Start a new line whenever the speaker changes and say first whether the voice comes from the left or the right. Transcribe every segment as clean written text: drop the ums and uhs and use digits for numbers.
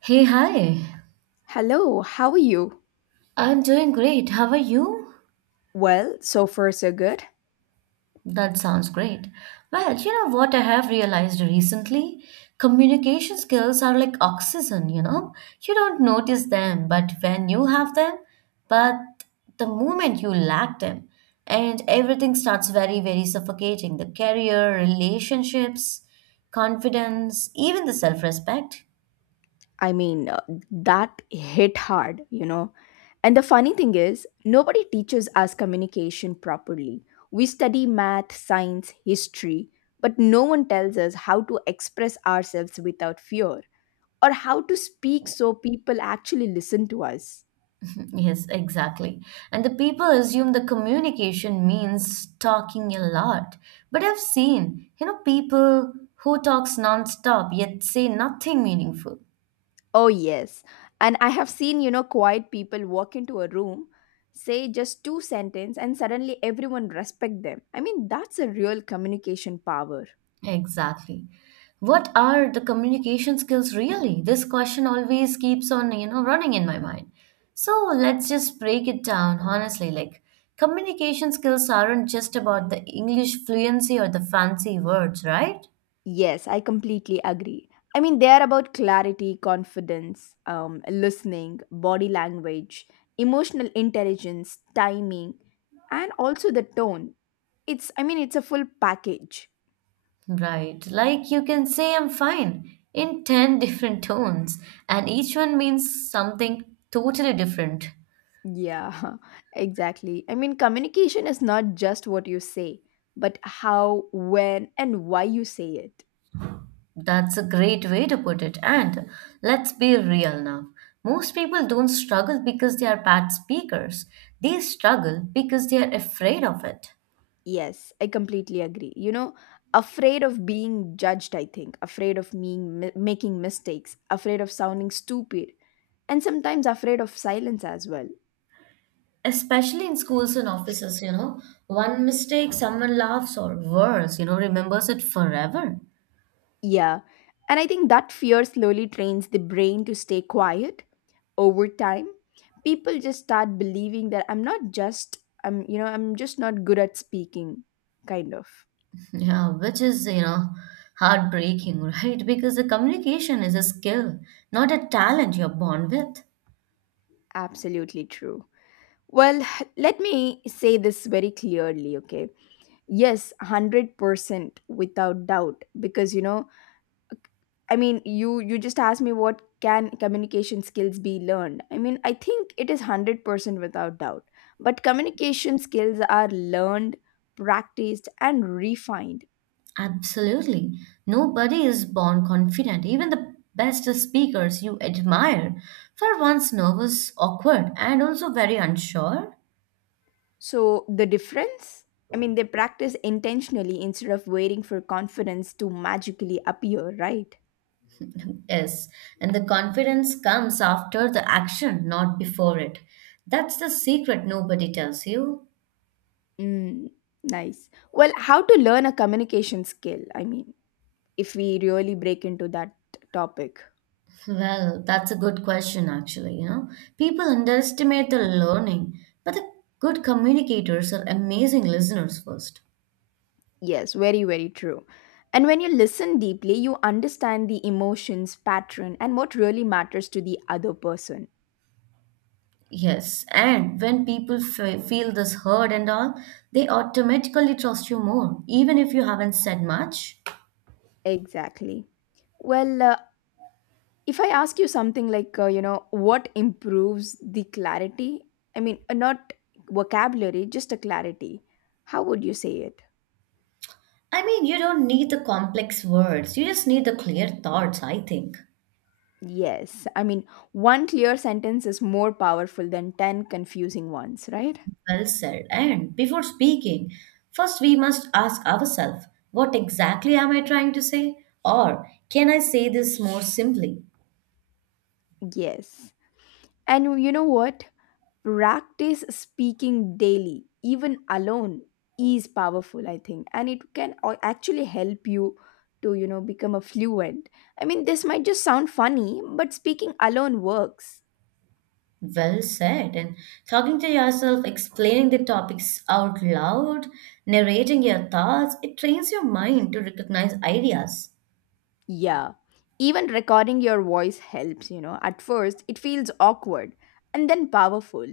right: Hey, hi.
left: Hello, how are you?
right: I'm doing great. How are you?
left: Well, so far so good.
right: That sounds great. Well, you know what I have realized recently? Communication skills are like oxygen, you know? You don't notice them, but when you have them, but the moment you lack them, and everything starts very, very suffocating. The career, relationships, confidence, even the self-respect.
left: I mean, uh, that hit hard, you know. And the funny thing is, nobody teaches us communication properly. We study math, science, history, but no one tells us how to express ourselves without fear or how to speak so people actually listen to us.
right: Yes, exactly. And the people assume the communication means talking a lot. But I've seen, you know, people who talks nonstop yet say nothing meaningful.
left: Oh, yes. And I have seen, you know, quiet people walk into a room, say just two sentences, and suddenly everyone respect them. I mean, that's a real communication power.
right: Exactly. What are the communication skills really? This question always keeps on, you know, running in my mind. So let's just break it down honestly. Like, communication skills aren't just about the English fluency or the fancy words, right?
left: Yes, I completely agree. I mean, they are about clarity, confidence, listening, body language, emotional intelligence, timing, and also the tone. It's a full package.
right: Right. Like you can say, I'm fine in 10 different tones, and each one means something totally different.
left: Yeah, exactly. I mean, communication is not just what you say, but how, when, and why you say it.
right: That's a great way to put it. And let's be real now. Most people don't struggle because they are bad speakers, they struggle because they are afraid of it.
left: Yes, I completely agree. You know, afraid of being judged, I think, afraid of being, making mistakes, afraid of sounding stupid, and sometimes afraid of silence as well.
right: Especially in schools and offices, you know, one mistake, someone laughs, or worse, you know, remembers it forever.
left: Yeah. And I think that fear slowly trains the brain to stay quiet over time. People just start believing that I'm not just I'm you know, I'm just not good at speaking kind of.
right: Yeah, which is, you know, heartbreaking, right? Because the communication is a skill, not a talent you're born with.
left: Absolutely true. Well, let me say this very clearly, okay? Yes, 100% without doubt because you know I mean, you just asked me what can communication skills be learned. I mean, I think it is 100% without doubt. But communication skills are learned, practiced and refined.
right: Absolutely. Nobody is born confident. Even the best speakers you admire were once nervous, awkward, and also very unsure.
left: So the difference, I mean, they practice intentionally instead of waiting for confidence to magically appear, right?
right: Yes, and the confidence comes after the action, not before it. That's the secret nobody tells you.
left: Mm, nice. Well, how to learn a communication skill? I mean, if we really break into that topic.
right: Well, that's a good question, actually. You know, people underestimate the learning, but the good communicators are amazing listeners first.
left: Yes, very, very true. And when you listen deeply, you understand the emotions, pattern, and what really matters to the other person.
right: Yes, and when people feel this heard and all, they automatically trust you more, even if you haven't said much.
left: Exactly. Well, if I ask you something like, you know, what improves the clarity? I mean, not vocabulary, just a clarity. How would you say it?
right: I mean, you don't need the complex words, you just need the clear thoughts, I think.
left: Yes. I mean, one clear sentence is more powerful than 10 confusing ones, right?
right: Well said. And before speaking, first we must ask ourselves what exactly am I trying to say? Or can I say this more simply?
left: Yes. And you know what? Practice speaking daily, even alone, is powerful, I think, and it can actually help you to, you know, become a fluent. I mean, this might just sound funny, but speaking alone works.
right: Well said. And talking to yourself, explaining the topics out loud, narrating your thoughts, it trains your mind to recognize ideas.
left: Yeah, even recording your voice helps, you know. At first it feels awkward and then powerful.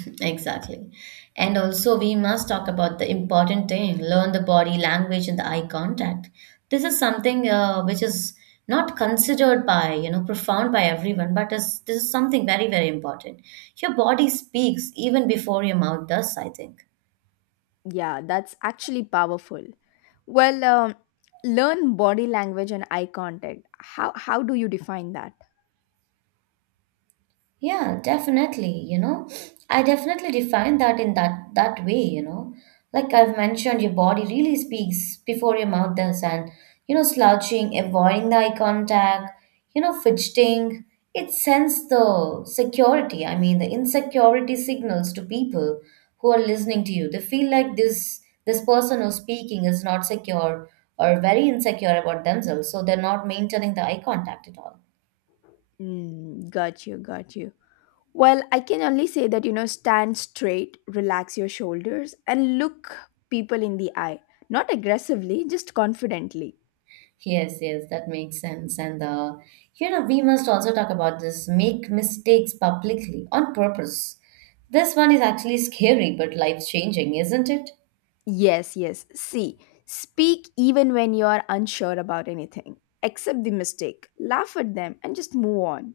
right: Exactly. And also, we must talk about the important thing learn the body language and the eye contact. This is something which is not considered by, you know, profound by everyone, but this is something very, very important. Your body speaks even before your mouth does, I think.
left: Yeah, that's actually powerful. Well, learn body language and eye contact. How do you define that?
right: Yeah, definitely, you know. I definitely define that in that way, you know. Like I've mentioned, your body really speaks before your mouth does, and you know, slouching, avoiding the eye contact, you know, fidgeting. It sends the security, I mean the insecurity signals to people who are listening to you. They feel like this person who's speaking is not secure or very insecure about themselves, so they're not maintaining the eye contact at all.
left: Mm, got you, got you. Well, I can only say that, you know, stand straight, relax your shoulders, and look people in the eye. Not aggressively, just confidently.
right: Yes, yes, that makes sense. And you know, we must also talk about this make mistakes publicly on purpose. This one is actually scary but life changing, isn't it?
left: Yes, yes. See, speak even when you are unsure about anything. Accept the mistake, laugh at them, and just move on.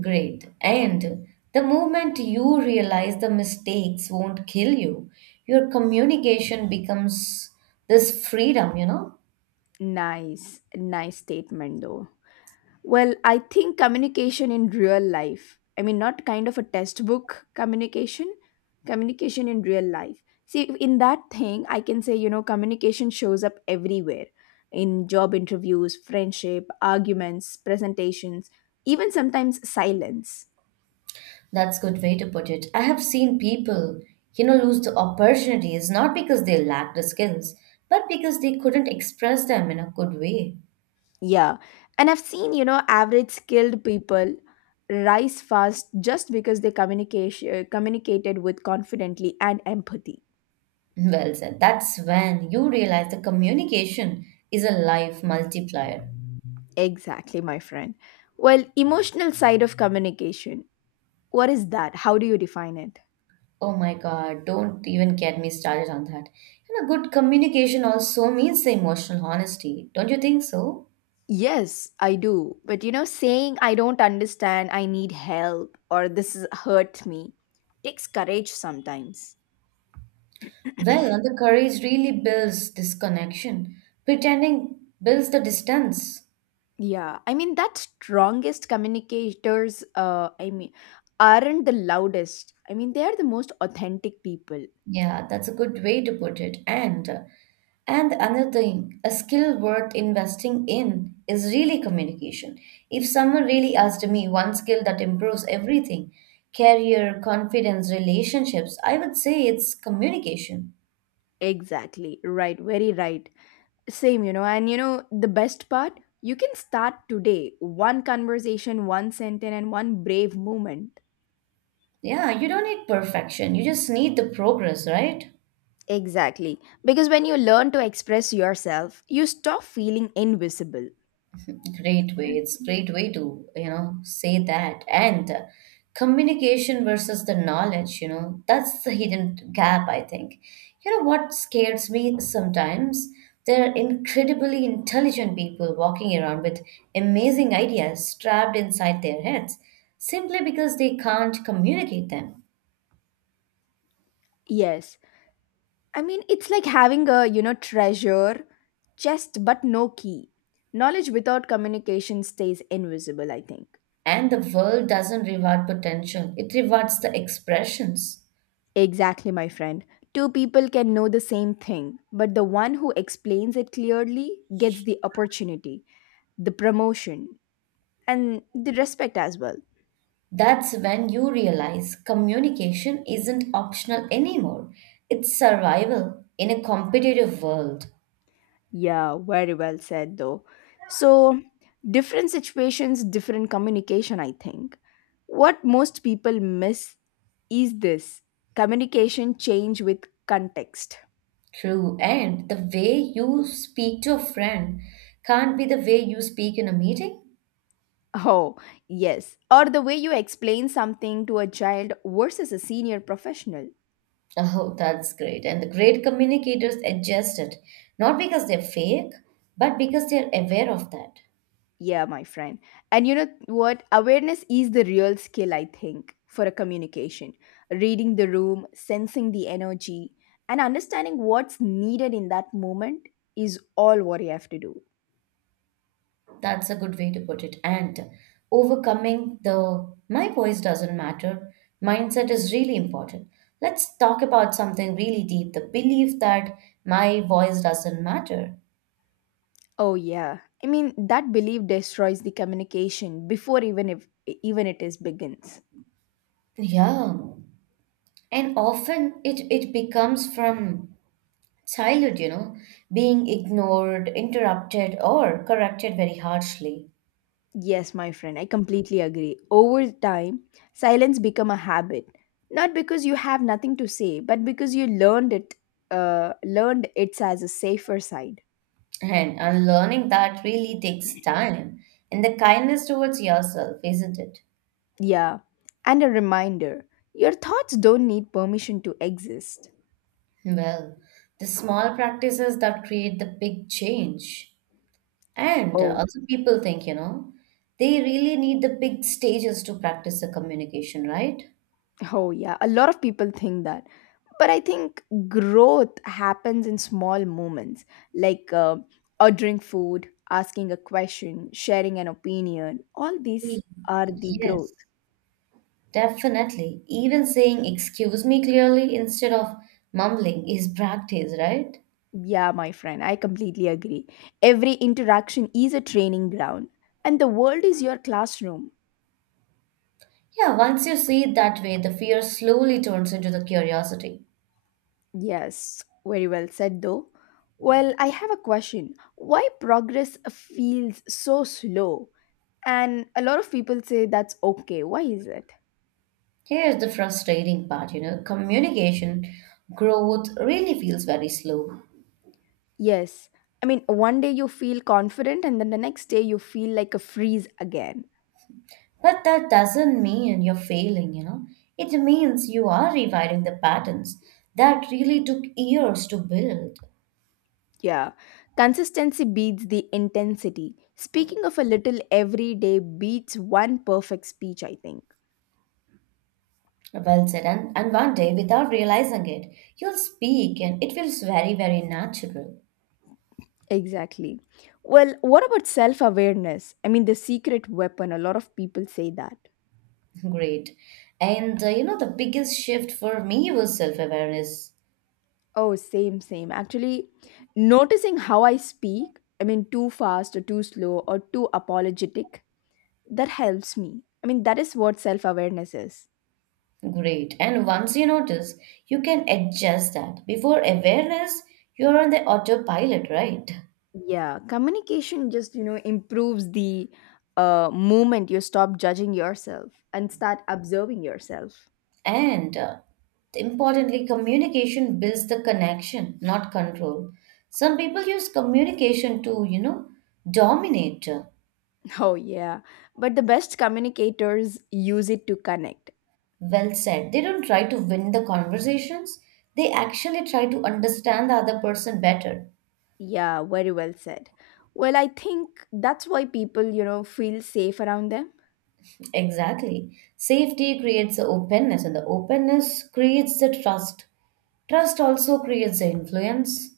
right: Great. And the moment you realize the mistakes won't kill you, your communication becomes this freedom, you know?
left: Nice, nice statement though. Well, I think communication in real life, I mean, not kind of a test book communication, communication in real life. See, in that thing, I can say, you know, communication shows up everywhere in job interviews, friendship, arguments, presentations, even sometimes silence.
right: That's good way to put it. I have seen people, you know, lose the opportunities not because they lacked the skills, but because they couldn't express them in a good way.
left: Yeah. And I've seen, you know, average skilled people rise fast just because they communication communicated with confidently and empathy.
right: Well said. That's when you realize the communication is a life multiplier.
left: Exactly, my friend. Well, emotional side of communication. What is that? How do you define it?
right: Oh my God, don't even get me started on that. And a good communication also means the emotional honesty, don't you think so?
left: Yes, I do. But you know, saying I don't understand, I need help, or this is hurt me takes courage sometimes.
right: Well, and the courage really builds this connection. Pretending builds the distance.
left: Yeah, I mean that strongest communicators aren't the loudest. I mean they are the most authentic people.
right: Yeah, that's a good way to put it. And another thing, a skill worth investing in is really communication. If someone really asked me one skill that improves everything, career, confidence, relationships, I would say it's communication.
left: Exactly. Right, very right. Same, you know, and you know the best part, you can start today. One conversation, one sentence and one brave moment.
right: Yeah, you don't need perfection. You just need the progress, right?
left: Exactly. Because when you learn to express yourself, you stop feeling invisible.
right: Great way. It's great way to, you know, say that. And communication versus the knowledge, you know, that's the hidden gap, I think. You know what scares me sometimes? There are incredibly intelligent people walking around with amazing ideas trapped inside their heads simply because they can't communicate them.
left: Yes, I mean, it's like having a, you know, treasure chest but no key. Knowledge without communication stays invisible, I think.
right: And the world doesn't reward potential, it rewards the expressions.
left: Exactly, my friend. Two people can know the same thing, but the one who explains it clearly gets the opportunity, the promotion, and the respect as well.
right: That's when you realize communication isn't optional anymore. It's survival in a competitive world.
left: Yeah, very well said, though. So, different situations, different communication, I think. What most people miss is this communication change with context?
right: True, and the way you speak to a friend can't be the way you speak in a meeting.
left: Oh, yes. Or the way you explain something to a child versus a senior professional.
right: Oh, that's great. And the great communicators adjust it, not because they're fake, but because they're aware of that.
left: Yeah, my friend. And you know what? Awareness is the real skill, I think, for a communication. Reading the room, sensing the energy, and understanding what's needed in that moment is all what you have to do.
right: That's a good way to put it. And overcoming the my voice doesn't matter mindset is really important. Let's talk about something really deep the belief that my voice doesn't matter.
left: Oh yeah. I mean that belief destroys the communication before even if even it is begins.
right: Yeah. And often it becomes from childhood, you know, being ignored, interrupted, or corrected very harshly.
left: Yes, my friend, I completely agree. Over time, silence become a habit, not because you have nothing to say, but because you learned it, learned it's as a safer side.
right: And unlearning that really takes time and the kindness towards yourself, isn't it?
left: Yeah, and a reminder: your thoughts don't need permission to exist.
right: Well, the small practices that create the big change. And
left: Oh,
right: also, people think, you know, they really need the big stages to practice the communication, right?
left: oh yeah, a lot of people think that, but I think growth happens in small moments, like ordering food, asking a question, sharing an opinion. All these
right: E-
left: are the growth.
right: Yes, definitely. Even saying excuse me clearly instead of mumbling is practice, right?
left: Yeah, my friend, I completely agree. Every interaction is a training ground, and the world is your classroom.
right: Yeah, once you see it that way, the fear slowly turns into the curiosity.
left: Yes, very well said, though. Well, I have a question. Why progress feels so slow? And a lot of people say that's okay. Why is it?
right: Here's the frustrating part, you know, communication growth really feels very slow.
left: Yes, I mean, one day you feel confident, and then the next day you feel like a freeze again.
right: But that doesn't mean you're failing, you know. It means you are rewriting the patterns that really took years to build.
left: Yeah, consistency beats the intensity. Speaking of a little every day beats one perfect speech, I think.
right: Well said, and one day, without realizing it, you'll speak and it feels very, very natural.
left: Exactly. Well, what about self awareness? I mean, the secret weapon, a lot of people say that.
right: Great. And you know, the biggest shift for me was self awareness.
left: Oh, same, same. Actually, noticing how I speak, I mean, too fast or too slow or too apologetic, that helps me. I mean, that is what self awareness is.
right: Great. And once you notice, you can adjust that. Before awareness, you're on the autopilot, right?
left: Yeah, communication just, you know, improves the moment you stop judging yourself and start observing yourself.
right: And importantly, communication builds the connection, not control. Some people use communication to, you know, dominate.
left: Oh, yeah. But the best communicators use it to connect.
right: Well said. They don't try to win the conversations, they actually try to understand the other person better.
left: Yeah, very well said. Well, I think that's why people, you know, feel safe around them.
right: Exactly. Safety creates the openness, and the openness creates the trust. Trust also creates the influence.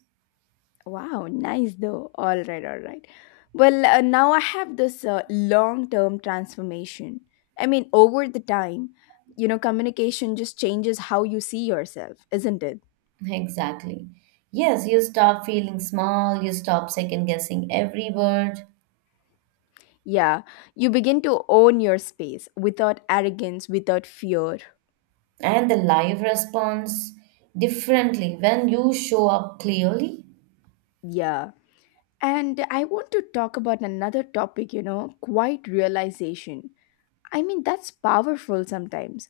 left: Wow, nice though. All right, all right. Well, now I have this long term transformation. I mean, over the time, you know, communication just changes how you see yourself, isn't it?
right: Exactly. Yes, you stop feeling small, you stop second guessing every word,
left: Yeah, you begin to own your space without arrogance, without fear.
right: and the life responds differently when you show up clearly.
left: Yeah. And I want to talk about another topic, you know, quiet realization. I mean, that's powerful sometimes.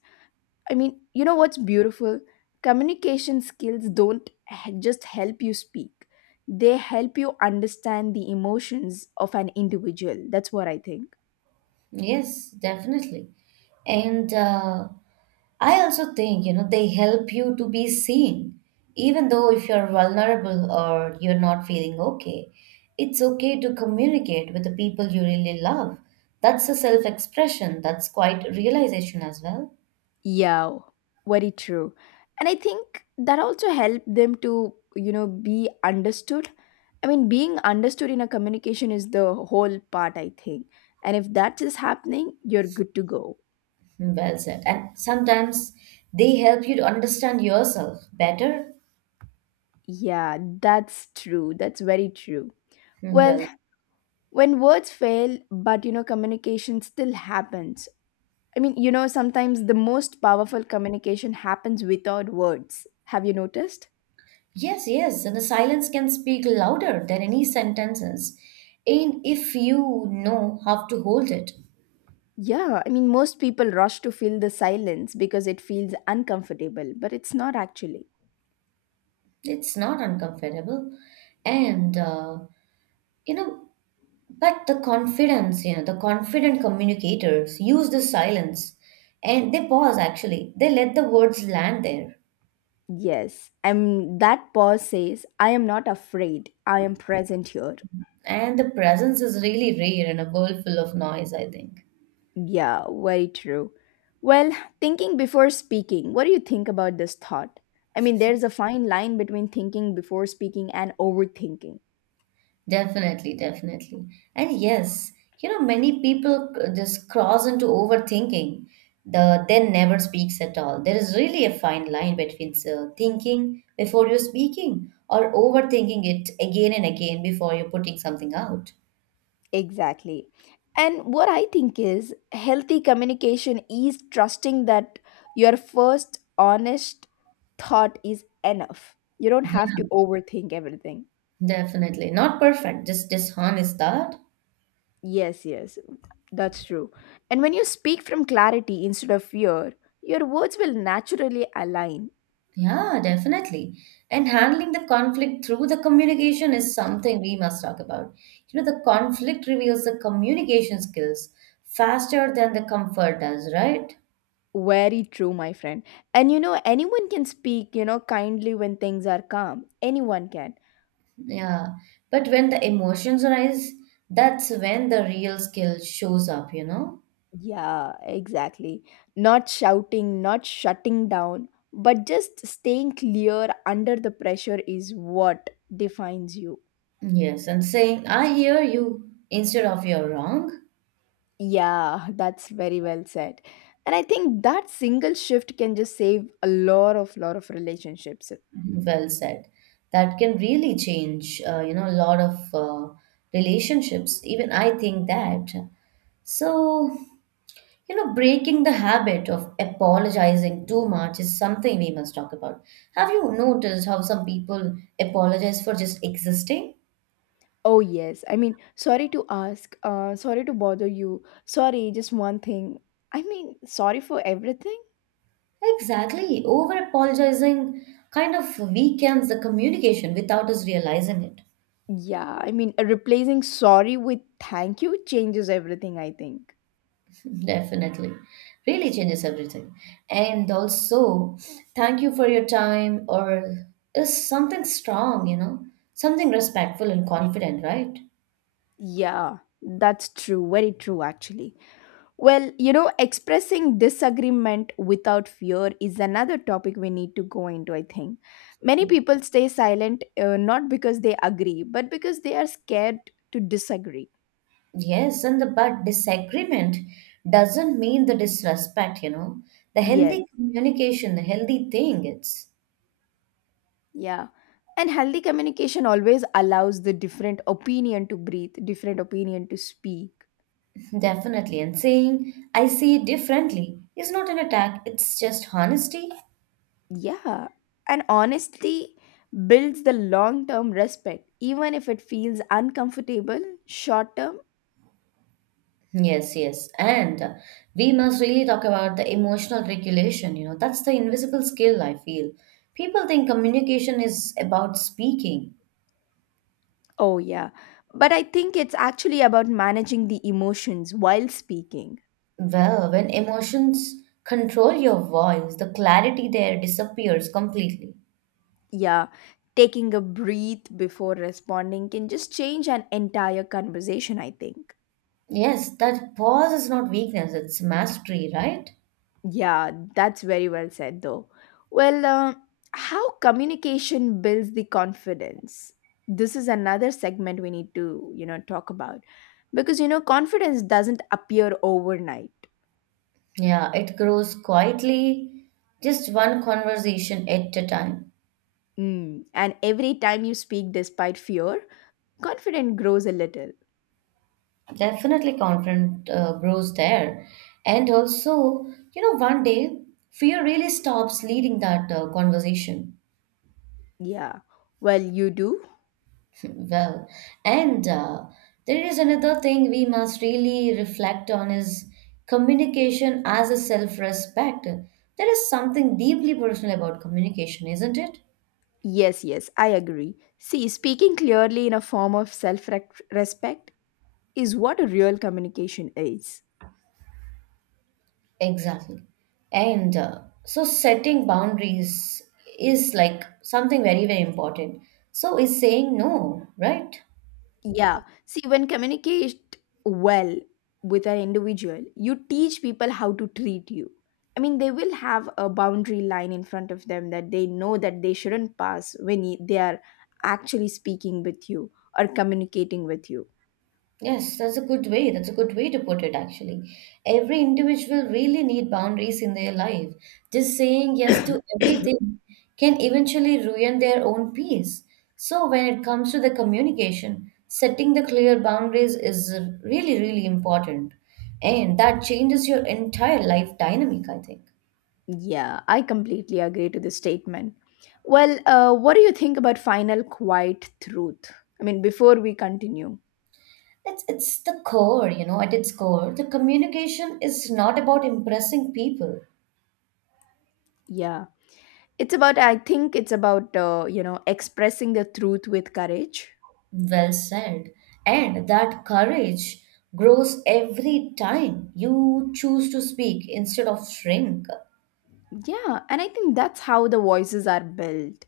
left: I mean, you know what's beautiful? Communication skills don't just help you speak, they help you understand the emotions of an individual. That's what I think.
right: Yes, definitely. And I also think, you know, they help you to be seen even though if you're vulnerable or you're not feeling okay. It's okay to communicate with the people you really love. That's a self-expression. That's quite a realization as well.
left: Yeah, very true. And I think that also helped them to, you know, be understood. I mean, being understood in a communication is the whole part, I think. And if that is happening, you're good to go.
right: Well said. And sometimes they help you to understand yourself better.
left: Yeah, that's true. That's very true. Well,
right: Well.
left: when words fail, but, you know, communication still happens. I mean, you know, sometimes the most powerful communication happens without words. Have you noticed?
right: Yes, yes, the silence can speak louder than any sentences. And if you know how to hold it,
left: Yeah, I mean, most people rush to fill the silence because it feels uncomfortable, but it's not actually.
right: it's not uncomfortable. And, you know, but the confidence, you know, the confident communicators use the silence, and they pause actually. They let the words land there.
left: Yes, I'm, that pause says, I am not afraid, I am present here.
right: And the presence is really rare in a world full of noise, I think.
left: Yeah, very true. Well, thinking before speaking, what do you think about this thought? I mean, there's a fine line between thinking before speaking and overthinking.
right: Definitely, definitely. And yes, you know, many people just cross into overthinking. The then never speaks at all. There is really a fine line between thinking before you're speaking or overthinking it again and again before you're putting something out.
left: Exactly. And what I think is healthy communication is trusting that your first honest thought is enough. You don't have to
right: Yeah,
left: overthink everything.
right: definitely. Not perfect, just dishonest thought.
left: Yes, yes, that's true. And when you speak from clarity instead of fear, your words will naturally align.
right: Yeah, definitely. And handling the conflict through the communication is something we must talk about. You know, the conflict reveals the communication skills faster than the comfort does, right?
left: Very true, my friend. And you know, anyone can speak, you know, kindly when things are calm. Anyone can.
right: Yeah. But when the emotions arise, that's when the real skill shows up, you know?
left: Yeah, exactly. Not shouting, not shutting down, but just staying clear under the pressure is what defines you.
right: Yes, and saying, I hear you instead of you're wrong,
left: Yeah, that's very well said. And I think that single shift can just save a lot of relationships.
right: well said. That can really change, you know, a lot of relationships. Even I think that. So, you know, breaking the habit of apologizing too much is something we must talk about. Have you noticed how some people apologize for just existing?
left: Oh yes. I mean, sorry to ask, sorry to bother you. Sorry, just one thing. I mean, sorry for everything?
right: Exactly. Over apologizing kind of weakens the communication without us realizing it.
left: Yeah, I mean, replacing sorry with thank you changes everything, I think.
right: Definitely. Really changes everything. And also, thank you for your time, or is something strong, you know, something respectful and confident, right?
left: Yeah, that's true. Very true, actually. Well, you know, expressing disagreement without fear is another topic we need to go into, I think. Many people stay silent not because they agree, but because they are scared to disagree.
right: Yes, and the but disagreement doesn't mean the disrespect, you know. The
left: Yes,
right: healthy communication, the healthy thing, it's
left: yeah. And healthy communication always allows the different opinion to breathe, different opinion to speak.
right: definitely. And saying, I see it differently is not an attack, it's just honesty.
left: Yeah, and honestly builds the long term respect, even if it feels uncomfortable short term.
right: Yes, yes. And we must really talk about the emotional regulation, you know. That's the invisible skill, I feel. People think communication is about speaking.
left: Oh, yeah. But I think it's actually about managing the emotions while speaking.
right: Well, when emotions control your voice, the clarity there disappears completely.
left: Yeah, taking a breath before responding can just change an entire conversation, I think.
right: Yes, that pause is not weakness, it's mastery, right?
left: Yeah, that's very well said, though. Well, how communication builds the confidence. This is another segment we need to, you know, talk about because you know confidence doesn't appear overnight.
right: Yeah, it grows quietly, just one conversation at a time.
left: Mm. And every time you speak despite fear, confidence grows a little.
right: Definitely confident grows there. And also, you know, one day fear really stops leading that conversation.
left: Yeah. Well, you do.
right: Well, and there is another thing we must really reflect on is communication as a self-respect. There is something deeply personal about communication, isn't it?
left: Yes, yes, I agree. See, speaking clearly in a form of self-respect is what a real communication is.
right: Exactly. And so setting boundaries is like something very, very important. So is saying no, right?
left: Yeah. See, when communicate well with an individual, you teach people how to treat you. I mean, they will have a boundary line in front of them that they know that they shouldn't pass when they are actually speaking with you or communicating with you.
right: Yes, that's a good way. That's a good way to put it, actually. Every individual really need boundaries in their life. Just saying yes to everything can eventually ruin their own peace. So when it comes to the communication, setting the clear boundaries is really, really important. And that changes your entire life dynamic, I think.
left: Yeah, I completely agree to this statement. Well, what do you think about final quiet truth? I mean, before we continue,
right: It's the core, you know, at its core, the communication is not about impressing people.
left: yeah, it's about, I think it's about, you know, expressing the truth with courage.
right: Well said. And that courage grows every time you choose to speak instead of shrink.
left: Yeah, and I think that's how the voices are built.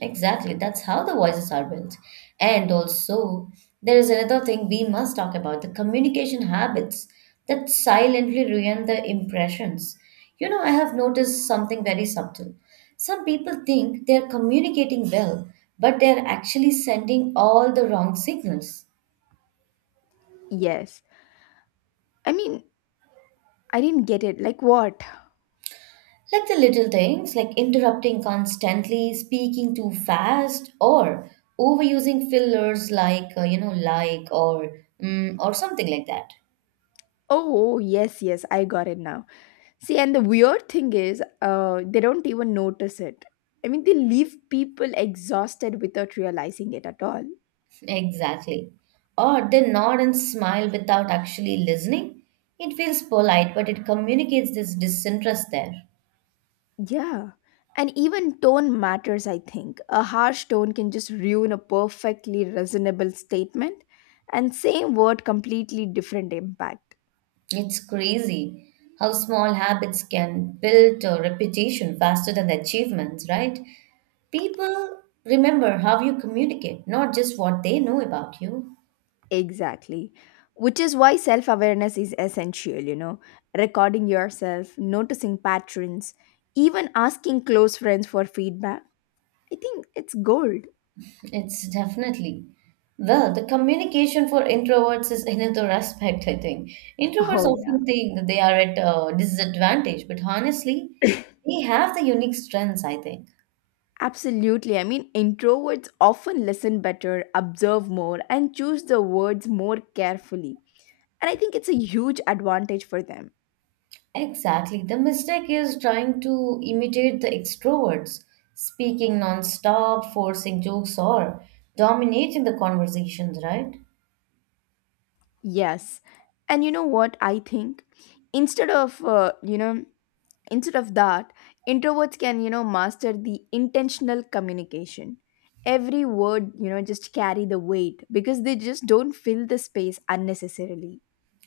right: Exactly. That's how the voices are built. And also, there is another thing we must talk about the communication habits that silently ruin the impressions. You know, I have noticed something very subtle. Some people think they're communicating well, but they're actually sending all the wrong signals.
left: Yes. I mean, I didn't get it. Like what?
right: Like the little things like interrupting constantly, speaking too fast, or overusing fillers like, you know, like or mm, or something like that.
left: Oh, yes, yes, I got it now. See, and the weird thing is, they don't even notice it. I mean, they leave people exhausted without realizing it at all.
right: Exactly. Or they nod and smile without actually listening. It feels polite, but it communicates this disinterest there.
left: Yeah. And even tone matters, I think. A harsh tone can just ruin a perfectly reasonable statement, and same word completely different impact.
right: It's crazy how small habits can build a reputation faster than the achievements, right? People remember how you communicate, not just what they know about you.
left: Exactly. Which is why self awareness is essential, you know, recording yourself, noticing patterns, even asking close friends for feedback. I think it's gold.
right: It's definitely. Well, the communication for introverts is another aspect, I think. Introverts
left: Oh,
right: often think that they are at a disadvantage, but honestly,
left: yeah.
right: they have the unique strengths, I think.
left: Absolutely. I mean, introverts often listen better, observe more, and choose the words more carefully. And I think it's a huge advantage for them.
right: Exactly. The mistake is trying to imitate the extroverts, speaking non-stop, forcing jokes, or dominating the conversations, right?
left: Yes. And you know what I think? Instead of, you know, instead of that, introverts can, you know, master the intentional communication. Every word, you know, just carry the weight, because they just don't fill the space unnecessarily.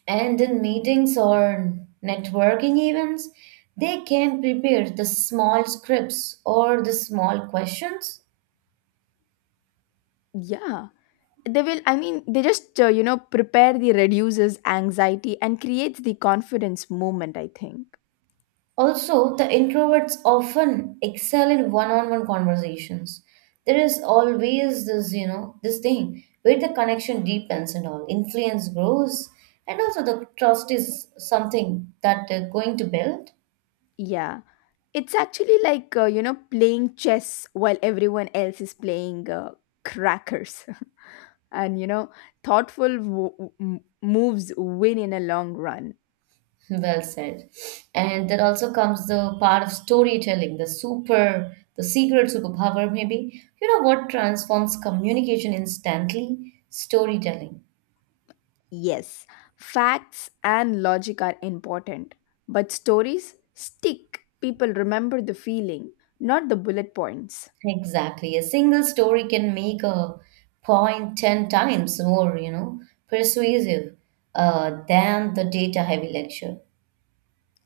right: And in meetings or networking events, they can prepare the small scripts or the small questions.
left: Yeah, they will. I mean, they just you know prepare the reduces anxiety and creates the confidence movement, I think.
right: Also, the introverts often excel in one-on-one conversations. There is always this, you know, this thing where the connection deepens and all, influence grows, and also the trust is something that they're going to build.
left: Yeah. It's actually like, you know, playing chess while everyone else is playing crackers. And, you know, thoughtful moves win in a long run.
right: Well said. And then also comes the part of storytelling, the super, the secret superpower, maybe. You know what transforms communication instantly? Storytelling.
left: Yes, facts and logic are important, but stories stick. People remember the feeling, not the bullet points.
right: Exactly. A single story can make a point 10 times more, you know, persuasive than the data heavy lecture.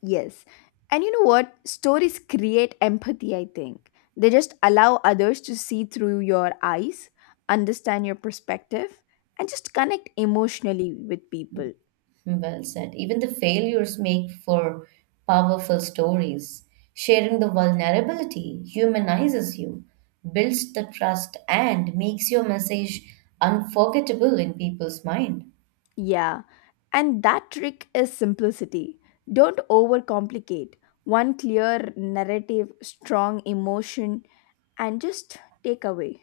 left: Yes. And you know what? Stories create empathy, I think. They just allow others to see through your eyes, understand your perspective, and just connect emotionally with people.
right: Well said. Even the failures make for powerful stories. Sharing the vulnerability humanizes you, builds the trust, and makes your message unforgettable in people's mind.
left: Yeah. And that trick is simplicity. Don't overcomplicate. One clear narrative, strong emotion, and just take away.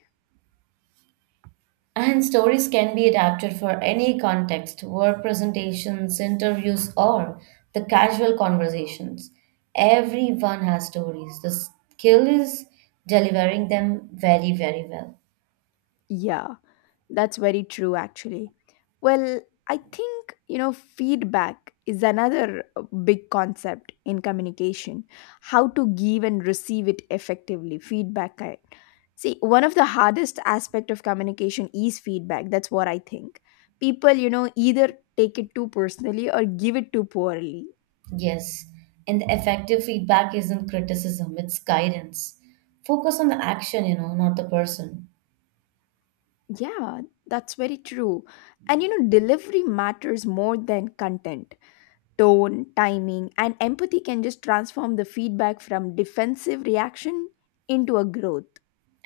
right: And stories can be adapted for any context, work presentations, interviews, or the casual conversations. Everyone has stories. The skill is delivering them very, very well.
left: Yeah, that's very true, actually. Well, I think, you know, feedback is another big concept in communication, how to give and receive it effectively. See, one of the hardest aspect of communication is feedback. That's what I think. People, you know, either take it too personally or give it too poorly.
right: Yes, and effective feedback isn't criticism, it's guidance. Focus on the action, you know, not the person.
left: Yeah, that's very true. And, you know, delivery matters more than content, tone, timing, and empathy can just transform the feedback from defensive reaction into a growth.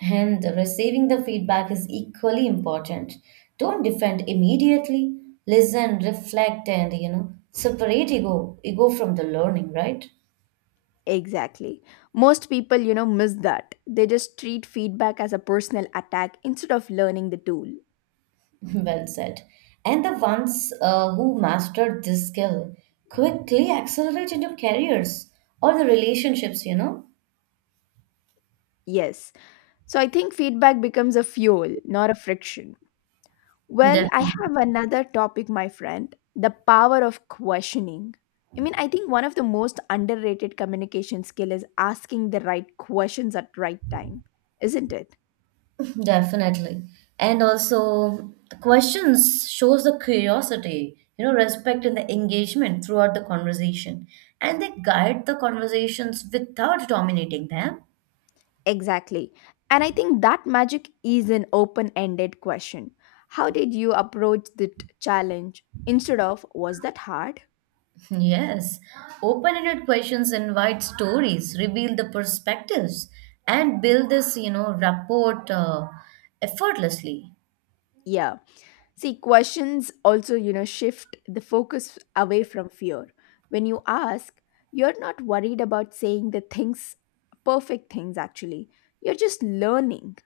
right: And receiving the feedback is equally important. Don't defend immediately. Listen, reflect, and, you know, separate ego from the learning, right?
left: Exactly. Most people, you know, miss that. They just treat feedback as a personal attack instead of learning the tool.
right: Well said. And the ones who mastered this skill quickly accelerate into careers or the relationships, you know?
left: Yes. So I think feedback becomes a fuel, not a friction. Well, I
right: Definitely.
left: have another topic, my friend, the power of questioning. I mean, I think one of the most underrated communication skill is asking the right questions at right time, isn't it?
right: Definitely. And also, the questions shows the curiosity, you know, respect and the engagement throughout the conversation. And they guide the conversations without dominating them.
left: Exactly. And I think that magic is an open ended question. How did you approach the challenge? Instead of, was that hard?
right: Yes. Open-ended questions invite stories, reveal the perspectives, and build this, you know, rapport effortlessly.
left: Yeah. See, questions also, you know, shift the focus away from fear. When you ask, you're not worried about saying the things, perfect things actually. You're just learning.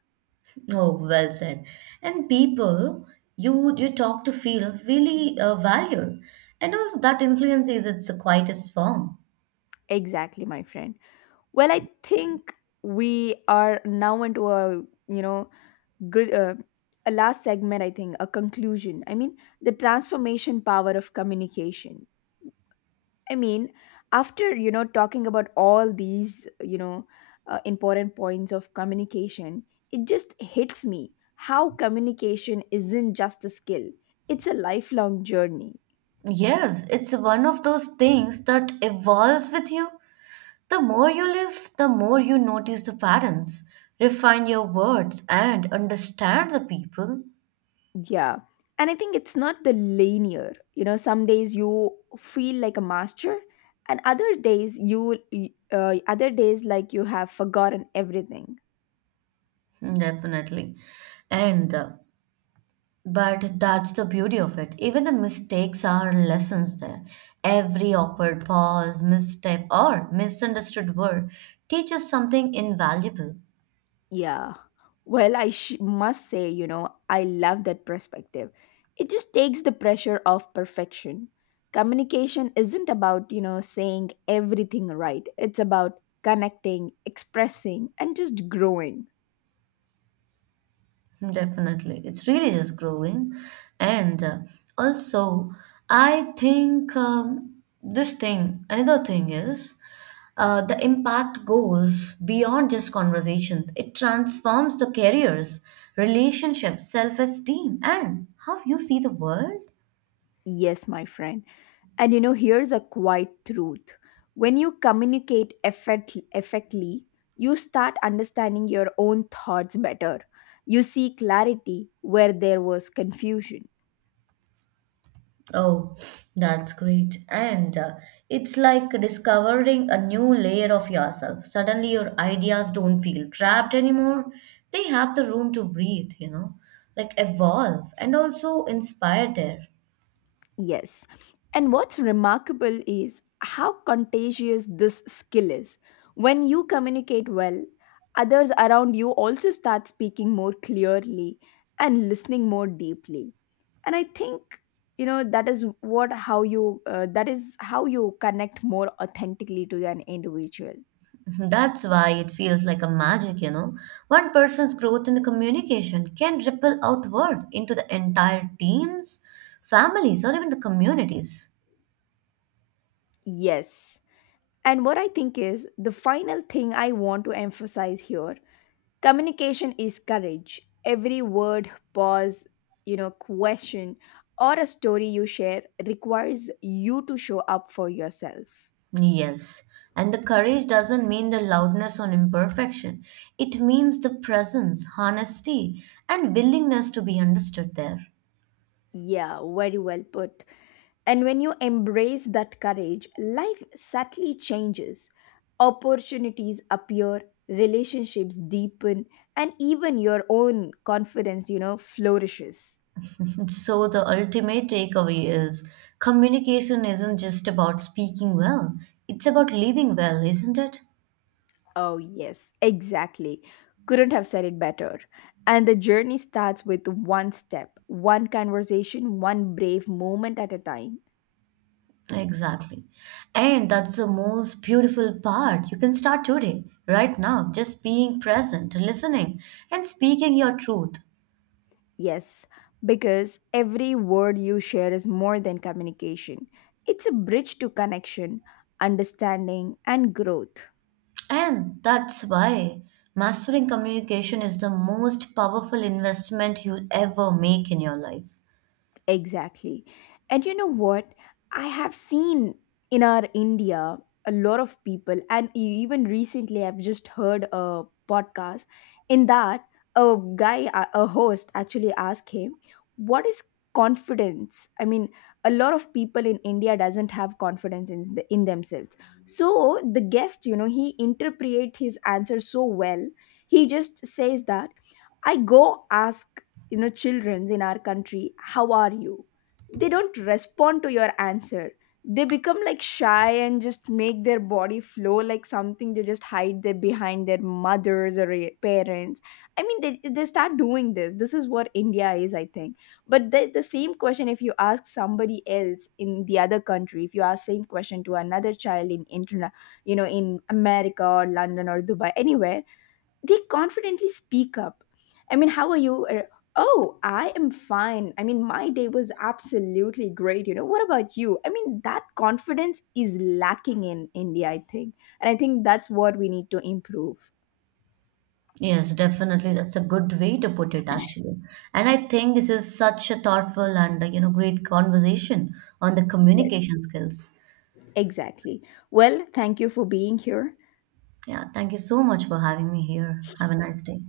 right: Oh, well said. And people you talk to feel really valued, and also that influence is its quietest form.
left: Exactly, my friend. Well, I think we are now into a, you know, good a last segment, I think, a conclusion. I mean, the transformation power of communication, I mean, after, you know, talking about all these, you know, important points of communication, it just hits me how communication isn't just a skill, it's a lifelong journey.
right: Yes, it's one of those things that evolves with you. The more you live, the more you notice the patterns, refine your words, and understand the people.
left: Yeah. And I think it's not the linear. You know, some days you feel like a master, and other days you, other days like you have forgotten everything.
right: Hmm, definitely. And But that's the beauty of it. Even the mistakes are lessons there. Every awkward pause, misstep, or misunderstood word teaches something invaluable.
left: Yeah. Well, must say, you know, I love that perspective. It just takes the pressure off perfection. Communication isn't about, you know, saying everything right. It's about connecting, expressing and just growing.
right: Definitely. It's really just growing. And also, I think this thing, another thing is, the impact goes beyond just conversation. It transforms the careers, relationships, self esteem, and how you see the world.
left: Yes, my friend. And you know, here's a quiet truth. When you effectively, you start understanding your own thoughts better. You see clarity where there was confusion.
right: Oh, that's great. And it's like discovering a new layer of yourself. Suddenly, your ideas don't feel trapped anymore. They have the room to breathe, you know, like evolve and also inspire there.
left: Yes. And what's remarkable is how contagious this skill is. When you communicate well, others around you also start speaking more clearly and listening more deeply. And I think, you know, that is what how you, that is how you connect more authentically to an individual.
right: Mhm. That's why it feels like a magic, you know. One person's growth in the communication can ripple outward into the entire teams, families, or even the communities.
left: Yes. And what I think is the final thing I want to emphasize here. Communication is courage. Every word, pause, you know, question, or a story you share requires you to show up for yourself.
right: Yes, and the courage doesn't mean the loudness on imperfection. It means the presence, honesty, and willingness to be understood there.
left: Yeah, very well put. And when you embrace that courage, life subtly changes. Opportunities appear, relationships deepen, and even your own confidence, you know, flourishes.
right: So, the ultimate takeaway is communication isn't just about speaking well, it's about living well, isn't it?
left: Oh, yes, exactly. Couldn't have said it better. And the journey starts with one step, one conversation, one brave moment at a time.
right: Exactly. And that's the most beautiful part. You can start today, right now, just being present, listening, and speaking your truth.
left: Yes, because every word you share is more than communication, it's a bridge to connection, understanding, and growth.
right: And that's why mastering communication is the most powerful investment you'll ever make in your life.
left: Exactly. And you know what? I have seen in our India a lot of people, and even recently, I've just heard a podcast. In that, a guy, a host, actually asked him, what is confidence? I mean, a lot of people in India doesn't have confidence in, in themselves. So the guest, you know, he interpret his answer so well. He just says that I go ask, you know, childrens in our country, how are you? They don't respond to your answer. They become like shy and just make their body flow like something. They just hide their behind their mothers or parents. I mean, they start doing this. This is what India is, I think. But the same question, if you ask somebody else in the other country, if you ask same question to another child in you know, in America or London or Dubai, anywhere, they confidently speak up. I mean, how are you? Or, oh, I am fine. I mean, my day was absolutely great. You know, what about you? I mean, that confidence is lacking in India, I think. And I think that's what we need to improve.
right: Yes, definitely. That's a good way to put it, actually. And I think this is such a thoughtful and, you know, great conversation on the
left: Yes,
right: communication skills.
left: exactly. Well, thank you for being here.
right: Yeah, thank you so much for having me here. Have a nice day.